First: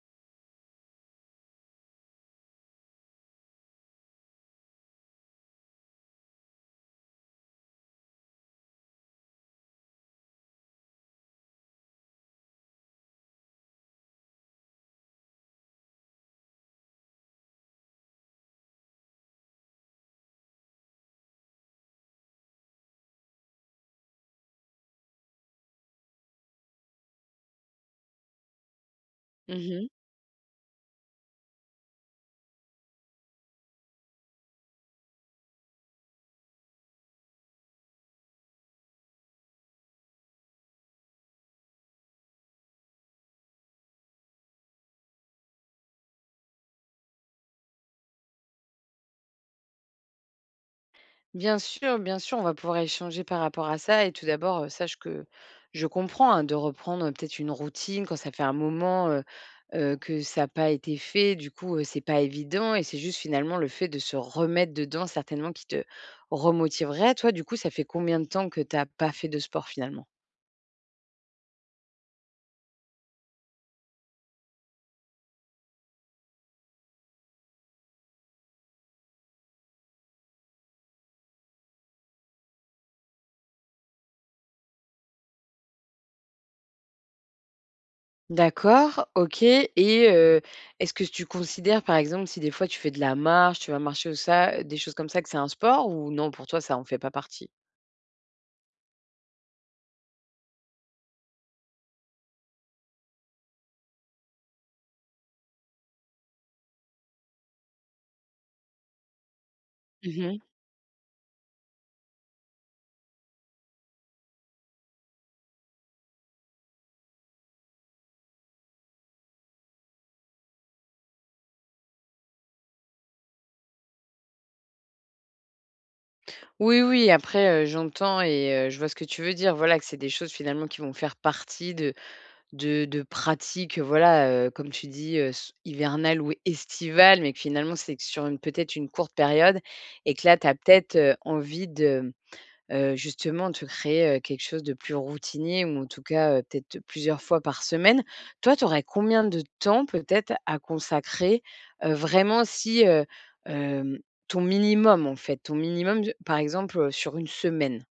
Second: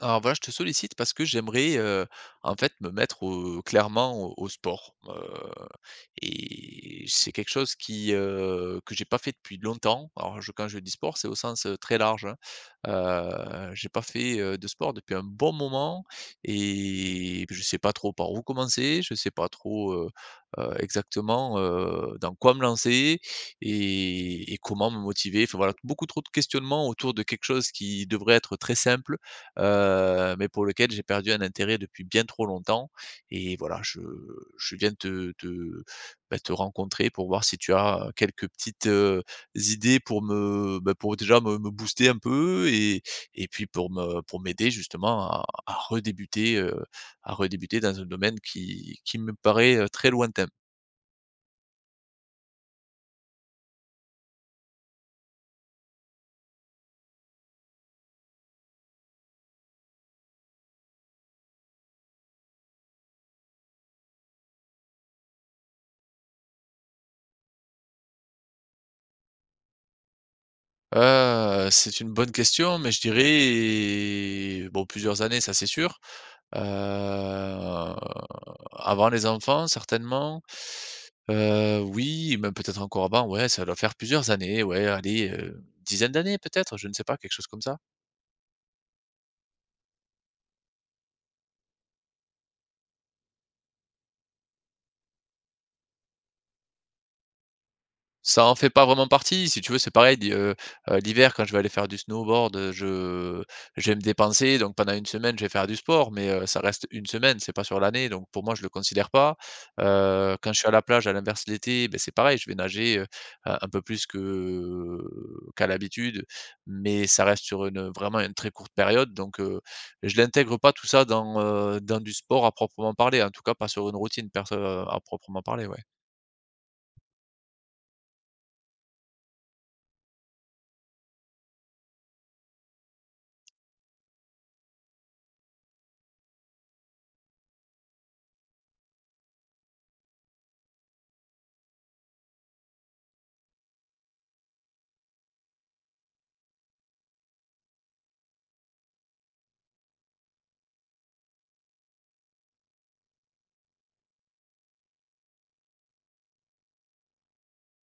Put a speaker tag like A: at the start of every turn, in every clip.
A: Alors voilà, je te sollicite parce que j'aimerais, en fait, me mettre au clairement au sport, et c'est quelque chose que j'ai pas fait depuis longtemps. Alors je quand je dis sport, c'est au sens, très large, hein. J'ai pas fait, de sport depuis un bon moment et je sais pas trop par où commencer, je sais pas trop, exactement, dans quoi me lancer et comment me motiver. Enfin voilà, beaucoup trop de questionnements autour de quelque chose qui devrait être très simple,
B: Mmh.
A: mais pour lequel j'ai perdu un intérêt depuis bien trop longtemps et voilà, je viens te rencontrer pour voir si tu as quelques petites, idées pour pour déjà me booster un peu et puis pour me pour m'aider justement à redébuter, à redébuter dans un domaine qui me paraît, très lointain.
B: Bien sûr, on va pouvoir échanger par rapport à ça et tout d'abord, sache que je comprends, hein, de reprendre, peut-être une routine quand ça fait un moment, que ça n'a pas été fait. Du coup, c'est pas évident et c'est juste finalement le fait de se remettre dedans certainement qui te remotiverait. Toi, du coup, ça fait combien de temps que tu as pas fait de sport finalement?
A: C'est une bonne question, mais je dirais, bon, plusieurs années, ça c'est sûr. Heu, Avant les enfants certainement. Oui, même peut-être encore avant, ouais, ça doit faire plusieurs années, ouais, allez, dizaine d'années peut-être, je ne sais pas, quelque chose comme ça.
B: D'accord, OK et est-ce que tu considères par exemple si des fois tu fais de la marche, tu vas marcher ou ça, des choses comme ça que c'est un sport ou non, pour toi ça en fait pas partie?
A: Ça en fait pas vraiment partie. Si tu veux, c'est pareil, di l'hiver, quand je vais aller faire du snowboard, je vais me dépenser, donc pendant une semaine, je vais faire du sport, mais ça reste une semaine, c'est pas sur l'année, donc pour moi, je le considère pas.
B: Mmh.
A: Quand je suis à la plage, à l'inverse, l'été, ben c'est pareil, je vais nager, un peu plus que qu'à l'habitude, mais ça reste sur une, vraiment une très courte période, donc je l'intègre pas tout ça dans, dans du sport à proprement parler, en tout cas pas sur une routine perso à proprement parler, ouais.
B: Oui, oui, après, j'entends et je vois ce que tu veux dire. Voilà, que c'est des choses finalement qui vont faire partie de de pratiques, voilà, comme tu dis, s hivernales ou estivales, mais que finalement, c'est que sur une peut-être une courte période et que là, tu as peut-être, envie de justement te créer, quelque chose de plus routinier ou en tout cas, peut-être plusieurs fois par semaine. Toi, tu aurais combien de temps peut-être à consacrer, vraiment si, hem, ton minimum en fait, ton minimum par exemple, sur une semaine,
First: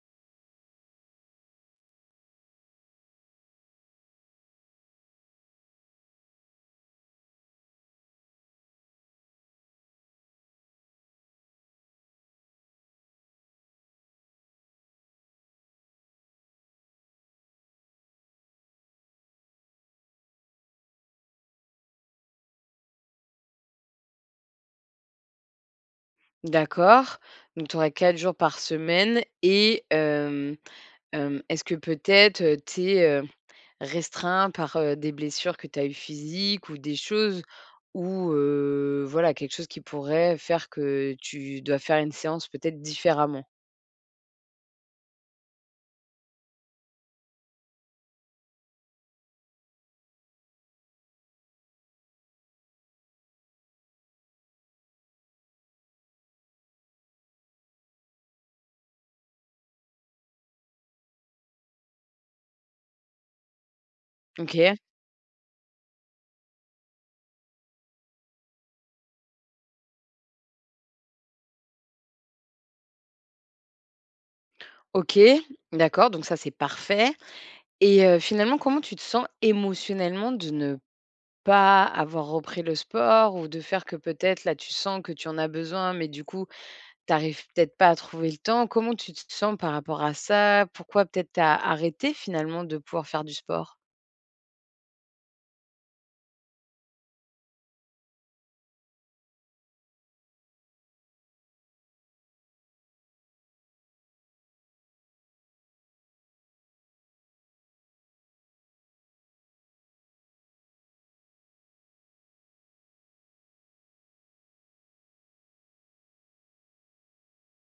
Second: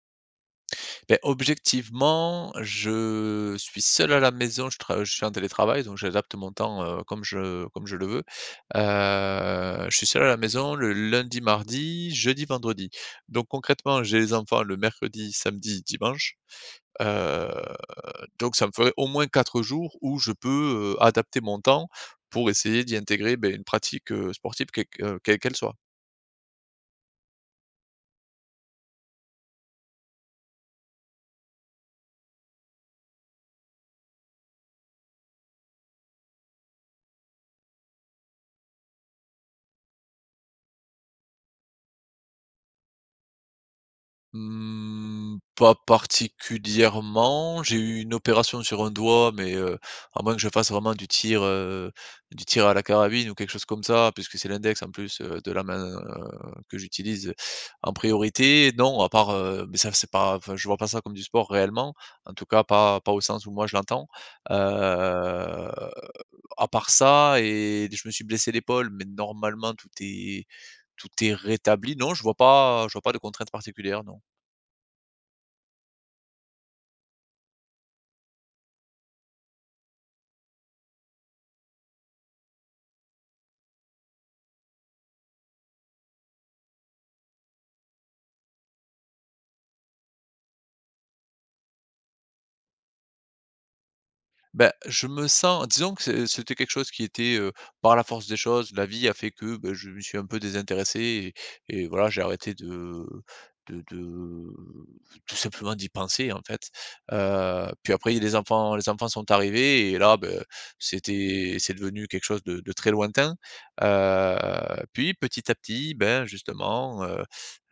A: Beh, objectivement, je suis seul à la maison, je suis en télétravail, donc j'adapte mon temps, comme je le veux. Je suis seul à la maison le lundi, mardi, jeudi, vendredi. Donc concrètement, j'ai les enfants le mercredi, samedi, dimanche. Heu, donc ça me ferait au moins 4 jours où je peux, adapter mon temps pour essayer d'y intégrer, beh, une pratique, sportive quelle qu'elle soit.
B: d'accord? Donc tu aurais 4 jours par semaine et est-ce que peut-être, tu es, restreint par, des blessures que tu as eues physiques ou des choses ou voilà, quelque chose qui pourrait faire que tu dois faire une séance peut-être différemment.
A: Mmh, pas particulièrement. J'ai eu une opération sur un doigt, mais, à moins que je fasse vraiment du tir à la carabine ou quelque chose comme ça, puisque c'est l'index en plus, de la main, que j'utilise en priorité. Non, à part, mais ça c'est pas enfin, je vois pas ça comme du sport réellement, en tout cas pas au sens où moi je l'entends.
B: OK.
A: Heu, à part ça et je me suis blessé l'épaule, mais normalement tout est rétabli. Non, je vois pas de contraintes particulières, non.
B: OK, d'accord, donc ça, c'est parfait et finalement, comment tu te sens émotionnellement de ne pas avoir repris le sport ou de faire que peut-être là, tu sens que tu en as besoin, mais du coup, tu arrives peut-être pas à trouver le temps? Comment tu te sens par rapport à ça? Pourquoi peut-être tu as arrêté finalement de pouvoir faire du sport?
A: Ben, je me sens, disons que c'était quelque chose qui était, par la force des choses, la vie a fait que, bah, je me suis un peu désintéressé et voilà, j'ai arrêté de tout simplement d'y penser, en fait. Puis après, les enfants sont arrivés et là, ben, c'est devenu quelque chose de très lointain. Heu, Puis petit à petit, ben, justement,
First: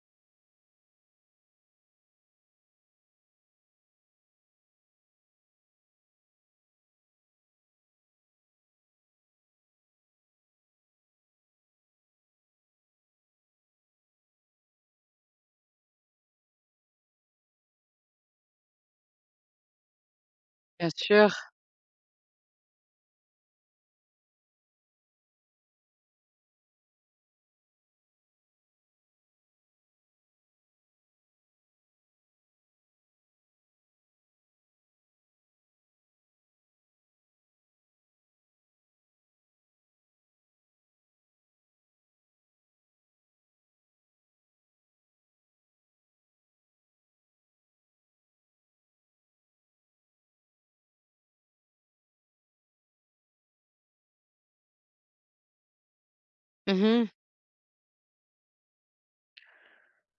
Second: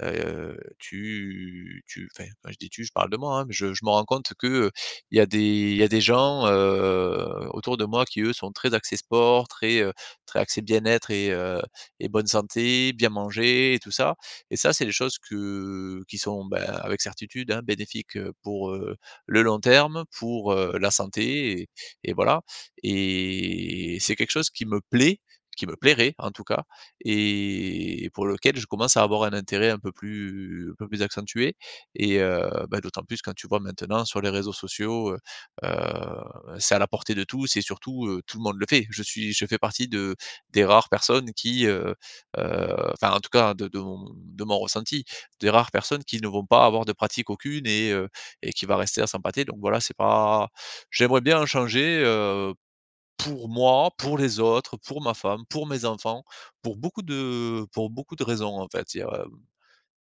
A: tu tu enfin, quand je dis: «tu», je parle de moi, hein, mais je me rends compte que il y a des il y a des gens, autour de moi qui eux sont très axés sport, très, très axés bien-être et bonne santé, bien manger et tout ça et ça, c'est des choses que qui sont, ben, avec certitude, hein, bénéfiques, pour, le long terme, pour,
B: Bien
A: la
B: sûr.
A: santé et voilà, et c'est quelque chose qui me plaît, qui me plairait en tout cas et pour lequel je commence à avoir un intérêt un peu plus accentué et bah, d'autant plus quand tu vois maintenant sur les réseaux sociaux, c'est à la portée de tous et surtout, tout le monde le fait. Je fais partie de des rares personnes qui, enfin en tout cas de mon ressenti, des rares personnes qui ne vont pas avoir de pratique aucune et qui va rester à s'empâter, donc voilà, c'est pas, j'aimerais bien changer, pour moi, pour les autres, pour ma femme, pour mes enfants,
B: Mmh.
A: pour beaucoup de raisons en fait, il y a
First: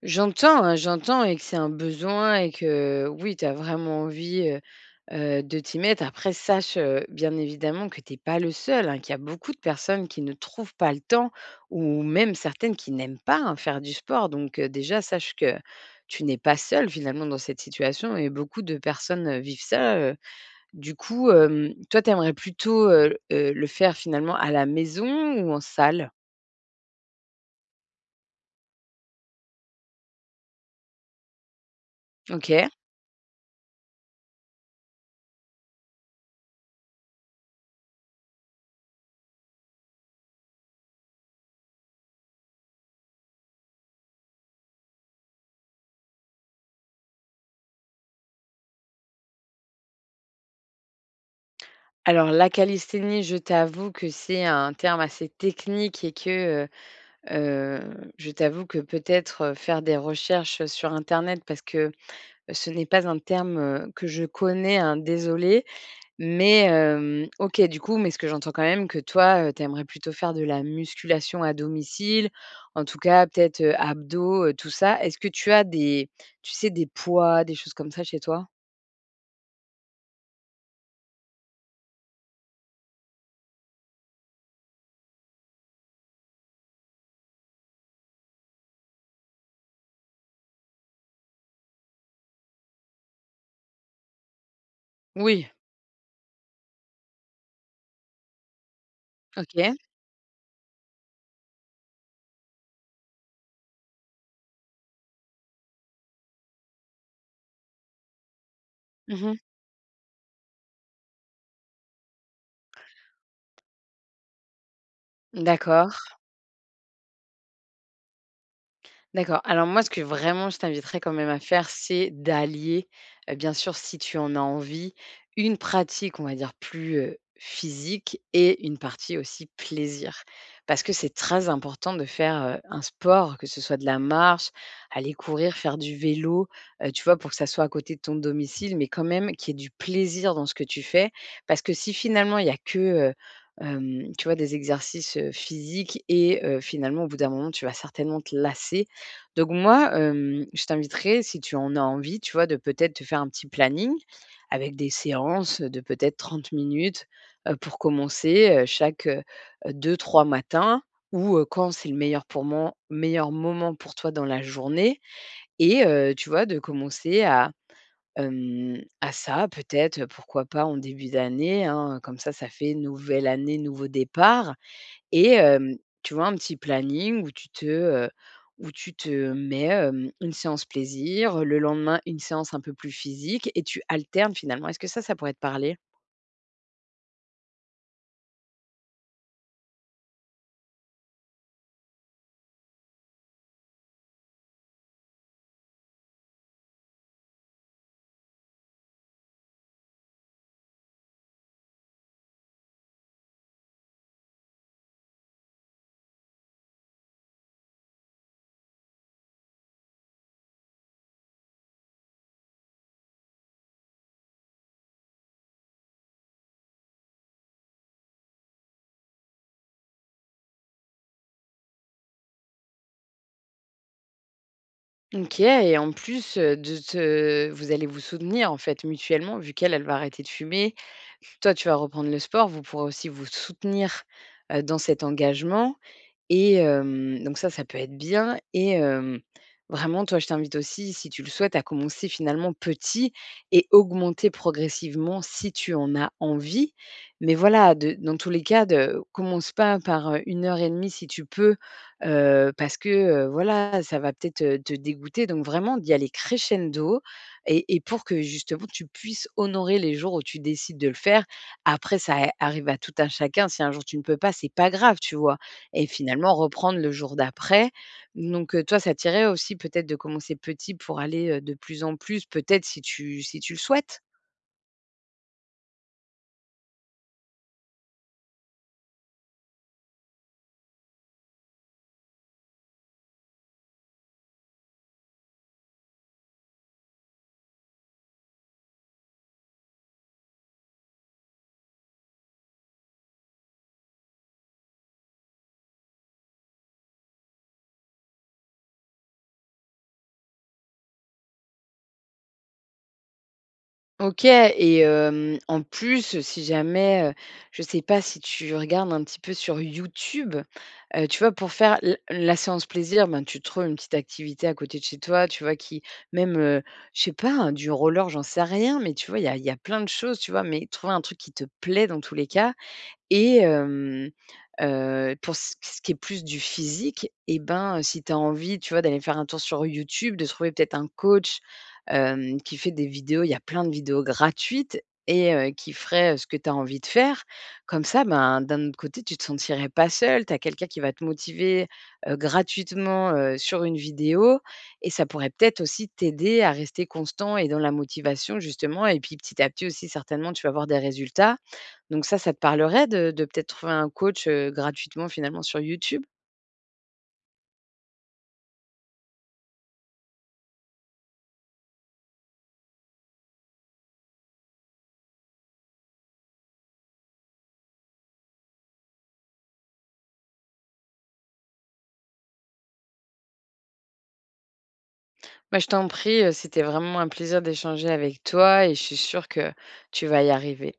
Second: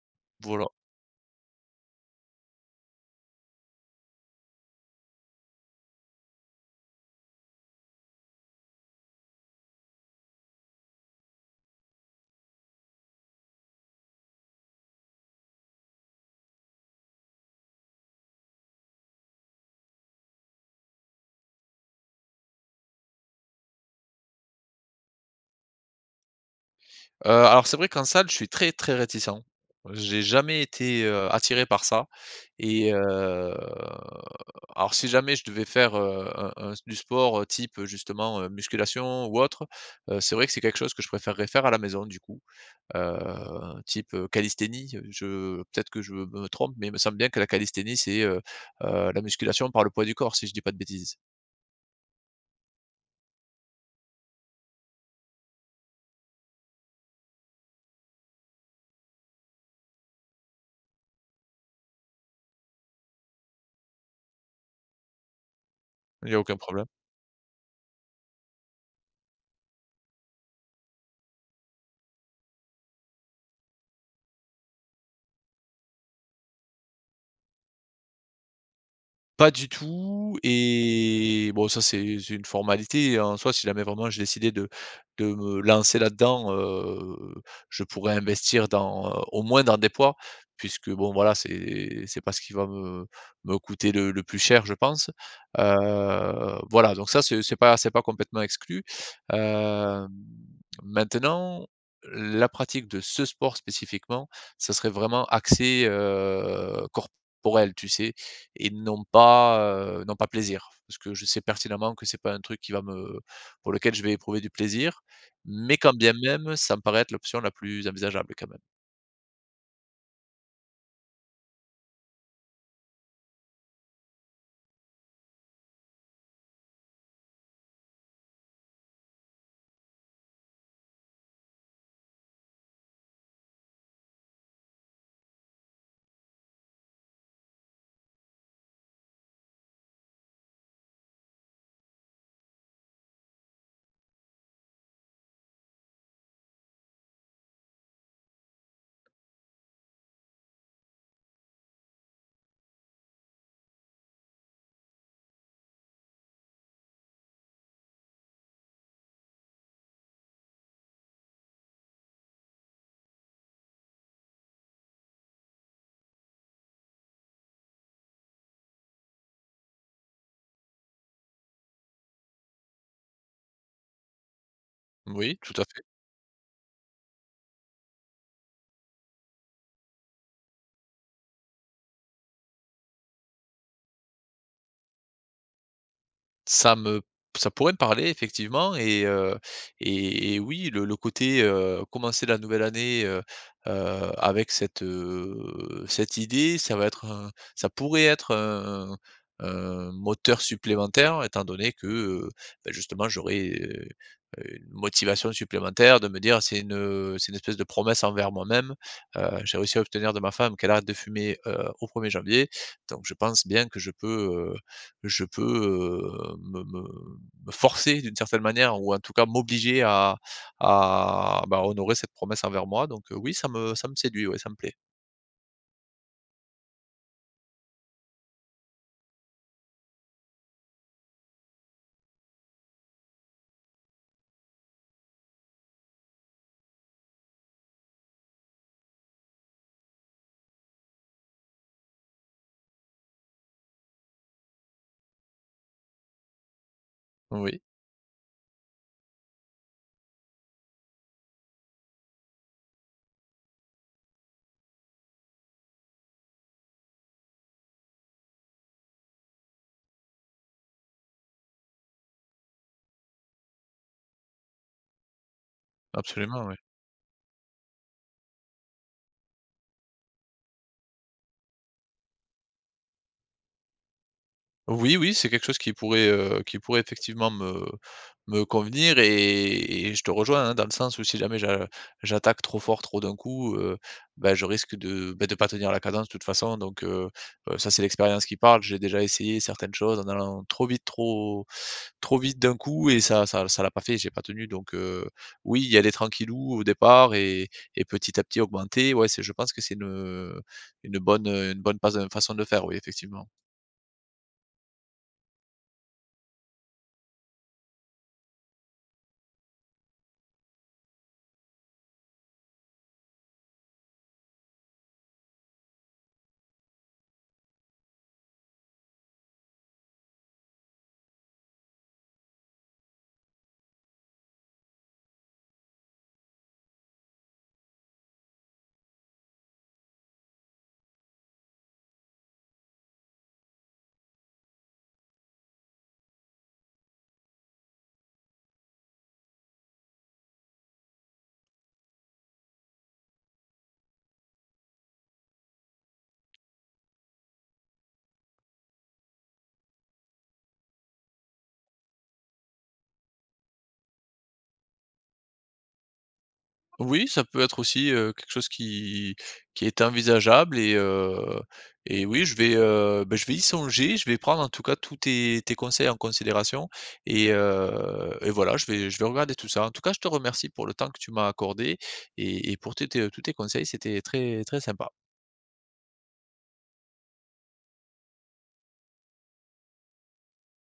B: J'entends,
A: voilà.
B: hein, j'entends et que c'est un besoin et que oui, tu as vraiment envie, de t'y mettre. Après, sache, bien évidemment que tu es pas le seul, hein, qu'il y a beaucoup de personnes qui ne trouvent pas le temps ou même certaines qui n'aiment pas, hein, faire du sport. Donc déjà, sache que tu n'es pas seul finalement dans cette situation et beaucoup de personnes, vivent ça. Du coup, toi, tu aimerais plutôt, le faire finalement à la maison ou en salle?
A: Alors c'est vrai qu'en salle, je suis très, très réticent. J'ai jamais été, attiré par ça
B: OK.
A: et alors si jamais je devais faire, un du sport, type, justement, musculation ou autre, c'est vrai que c'est quelque chose que je préférerais faire à la maison du coup, heu, type, calisthénie. Je Peut-être que je me trompe, mais il me semble bien que la calisthénie, c'est, la musculation par le poids du corps, si je dis pas de bêtises.
B: Alors la calisthénie, je t'avoue que c'est un terme assez technique et que, je t'avoue que peut-être, faire des recherches, sur internet parce que ce n'est pas un terme, que je connais, hein, désolé.
A: Il y a aucun
B: Mais,
A: problème?
B: OK, du coup, mais ce que j'entends quand même que toi, tu aimerais plutôt faire de la musculation à domicile, en tout cas peut-être, abdos, tout ça. Est-ce que tu as des, tu sais, des poids, des choses comme ça chez toi?
A: Pas du tout et bon, ça c'est une formalité, hein. En soi, si jamais vraiment j'ai décidé de me lancer là-dedans, je pourrais investir dans, au moins dans des poids puisque bon voilà, c'est pas ce qui va me coûter le plus cher je pense.
B: Oui,
A: Voilà donc ça c'est pas complètement exclu.
B: OK.
A: Hem, Maintenant, la pratique de ce sport spécifiquement, ça serait vraiment axé, corporel, tu sais? Et non
B: Mmh.
A: pas, non pas plaisir. Parce que je sais pertinemment que c'est pas un truc qui va me pour lequel je vais éprouver du plaisir, mais quand
B: D'accord.
A: bien même, ça me paraît être l'option la plus envisageable quand même.
B: D'accord. Alors moi, ce que vraiment je t'inviterais quand même à faire, c'est d'allier, bien sûr, si tu en as envie, une pratique, on va dire, plus, physique et une partie aussi plaisir. Parce que c'est très important de faire, un sport, que ce soit de la marche, aller courir, faire du vélo, tu vois? Pour que ça soit à côté de ton domicile, mais quand même qu'il y ait du plaisir dans ce que tu fais. Parce que si finalement il y a que, tu vois, des exercices, physiques et finalement, au bout d'un moment, tu vas certainement te lasser. Donc moi, je t'inviterais, si tu en as envie, tu vois, de peut-être te faire un petit planning avec des séances de peut-être 30 minutes, pour commencer, chaque, 2-3 matins ou, quand c'est le meilleur pour moi, meilleur moment pour toi dans la journée et tu vois, de commencer à, à ça peut-être, pourquoi pas en début d'année, hein, comme ça fait nouvelle année, nouveau départ. Et
A: Oui, tout à fait.
B: tu vois, un petit planning où tu te mets, une séance plaisir, le lendemain, une séance un peu plus physique et tu alternes finalement. Est-ce que ça pourrait te parler?
A: Ça me Ça pourrait me parler effectivement et oui, le côté, commencer la nouvelle année, avec cette, cette idée, ça va être un ça pourrait être un moteur supplémentaire étant donné que, bah, justement j'aurais, une motivation supplémentaire de me dire: c'est une espèce de promesse envers moi-même». J'ai réussi à obtenir de ma femme qu'elle arrête de fumer, au 1er janvier, donc je pense bien que je peux, me forcer d'une certaine manière ou en tout cas m'obliger à, bah, honorer cette promesse envers moi, donc oui, ça me séduit, ouais, ça me plaît.
B: OK et en plus, de te vous allez vous soutenir en fait mutuellement vu qu'elle, elle va arrêter de fumer. Toi, tu vas reprendre le sport. Vous pourrez aussi vous soutenir, dans cet engagement. Et donc ça peut être bien et vraiment, toi, je t'invite aussi, si tu le souhaites, à commencer finalement petit et augmenter progressivement si tu en as envie. Mais
A: Oui,
B: voilà, de dans tous les cas, de commence pas par, 1 heure et demie si tu peux, parce que, voilà, ça va peut-être, te dégoûter. Donc vraiment d'y aller crescendo et pour que justement tu puisses honorer les jours où tu décides de le faire. Après ça arrive à tout un chacun. Si un jour tu ne peux pas, c'est pas grave, tu vois? Et finalement
A: absolument, oui.
B: reprendre le jour d'après. Donc, toi, ça t'irait aussi peut-être de commencer petit pour aller, de plus en plus, peut-être si tu le souhaites?
A: Oui, oui, c'est quelque chose qui pourrait effectivement me convenir et je te rejoins, hein, dans le sens où si jamais j'attaque trop fort, trop d'un coup, bah, je risque de pas tenir la cadence de toute façon, donc ça c'est l'expérience qui parle. J'ai déjà essayé certaines choses en allant trop vite, trop vite d'un coup et ça l'a pas fait, j'ai pas tenu, donc oui, y aller tranquillou au départ et petit à petit augmenter, ouais, c'est je pense que c'est une bonne pas façon de le faire, oui, effectivement.
B: OK et en plus, si jamais, je sais pas si tu regardes un petit peu sur YouTube, tu vois, pour faire l la séance plaisir, ben, tu trouves une petite activité à côté de chez toi, tu vois, qui même, je sais pas, hein, du roller, j'en sais rien, mais tu vois, il y a plein de choses, tu vois, mais trouver un truc qui te plaît dans tous les cas et pour ce qui est plus du physique et ben, si tu as envie, tu vois, d'aller faire un tour sur YouTube, de trouver peut-être un coach, qui fait des vidéos, il y a plein de vidéos gratuites et qui ferait, ce que tu as envie de faire. Comme ça, ben, d'un autre côté, tu te sentirais pas seul, tu as quelqu'un qui va te motiver, gratuitement, sur une vidéo et ça pourrait peut-être aussi t'aider à rester constant et dans la motivation justement et puis petit à petit aussi certainement tu vas avoir des résultats donc ça te parlerait de peut-être trouver un coach, gratuitement finalement sur YouTube?
A: Oui, ça peut être aussi, quelque chose qui est envisageable et oui, je vais, bah, je vais y songer, je vais prendre en tout cas tous tes conseils en considération et voilà, je vais regarder tout ça. En tout cas, je te remercie pour le temps que tu m'as accordé et pour tes tes tous tes conseils, c'était très, très sympa.
B: Bah, je t'en prie, c'était vraiment un plaisir d'échanger avec toi et je suis sûre que tu vas y arriver.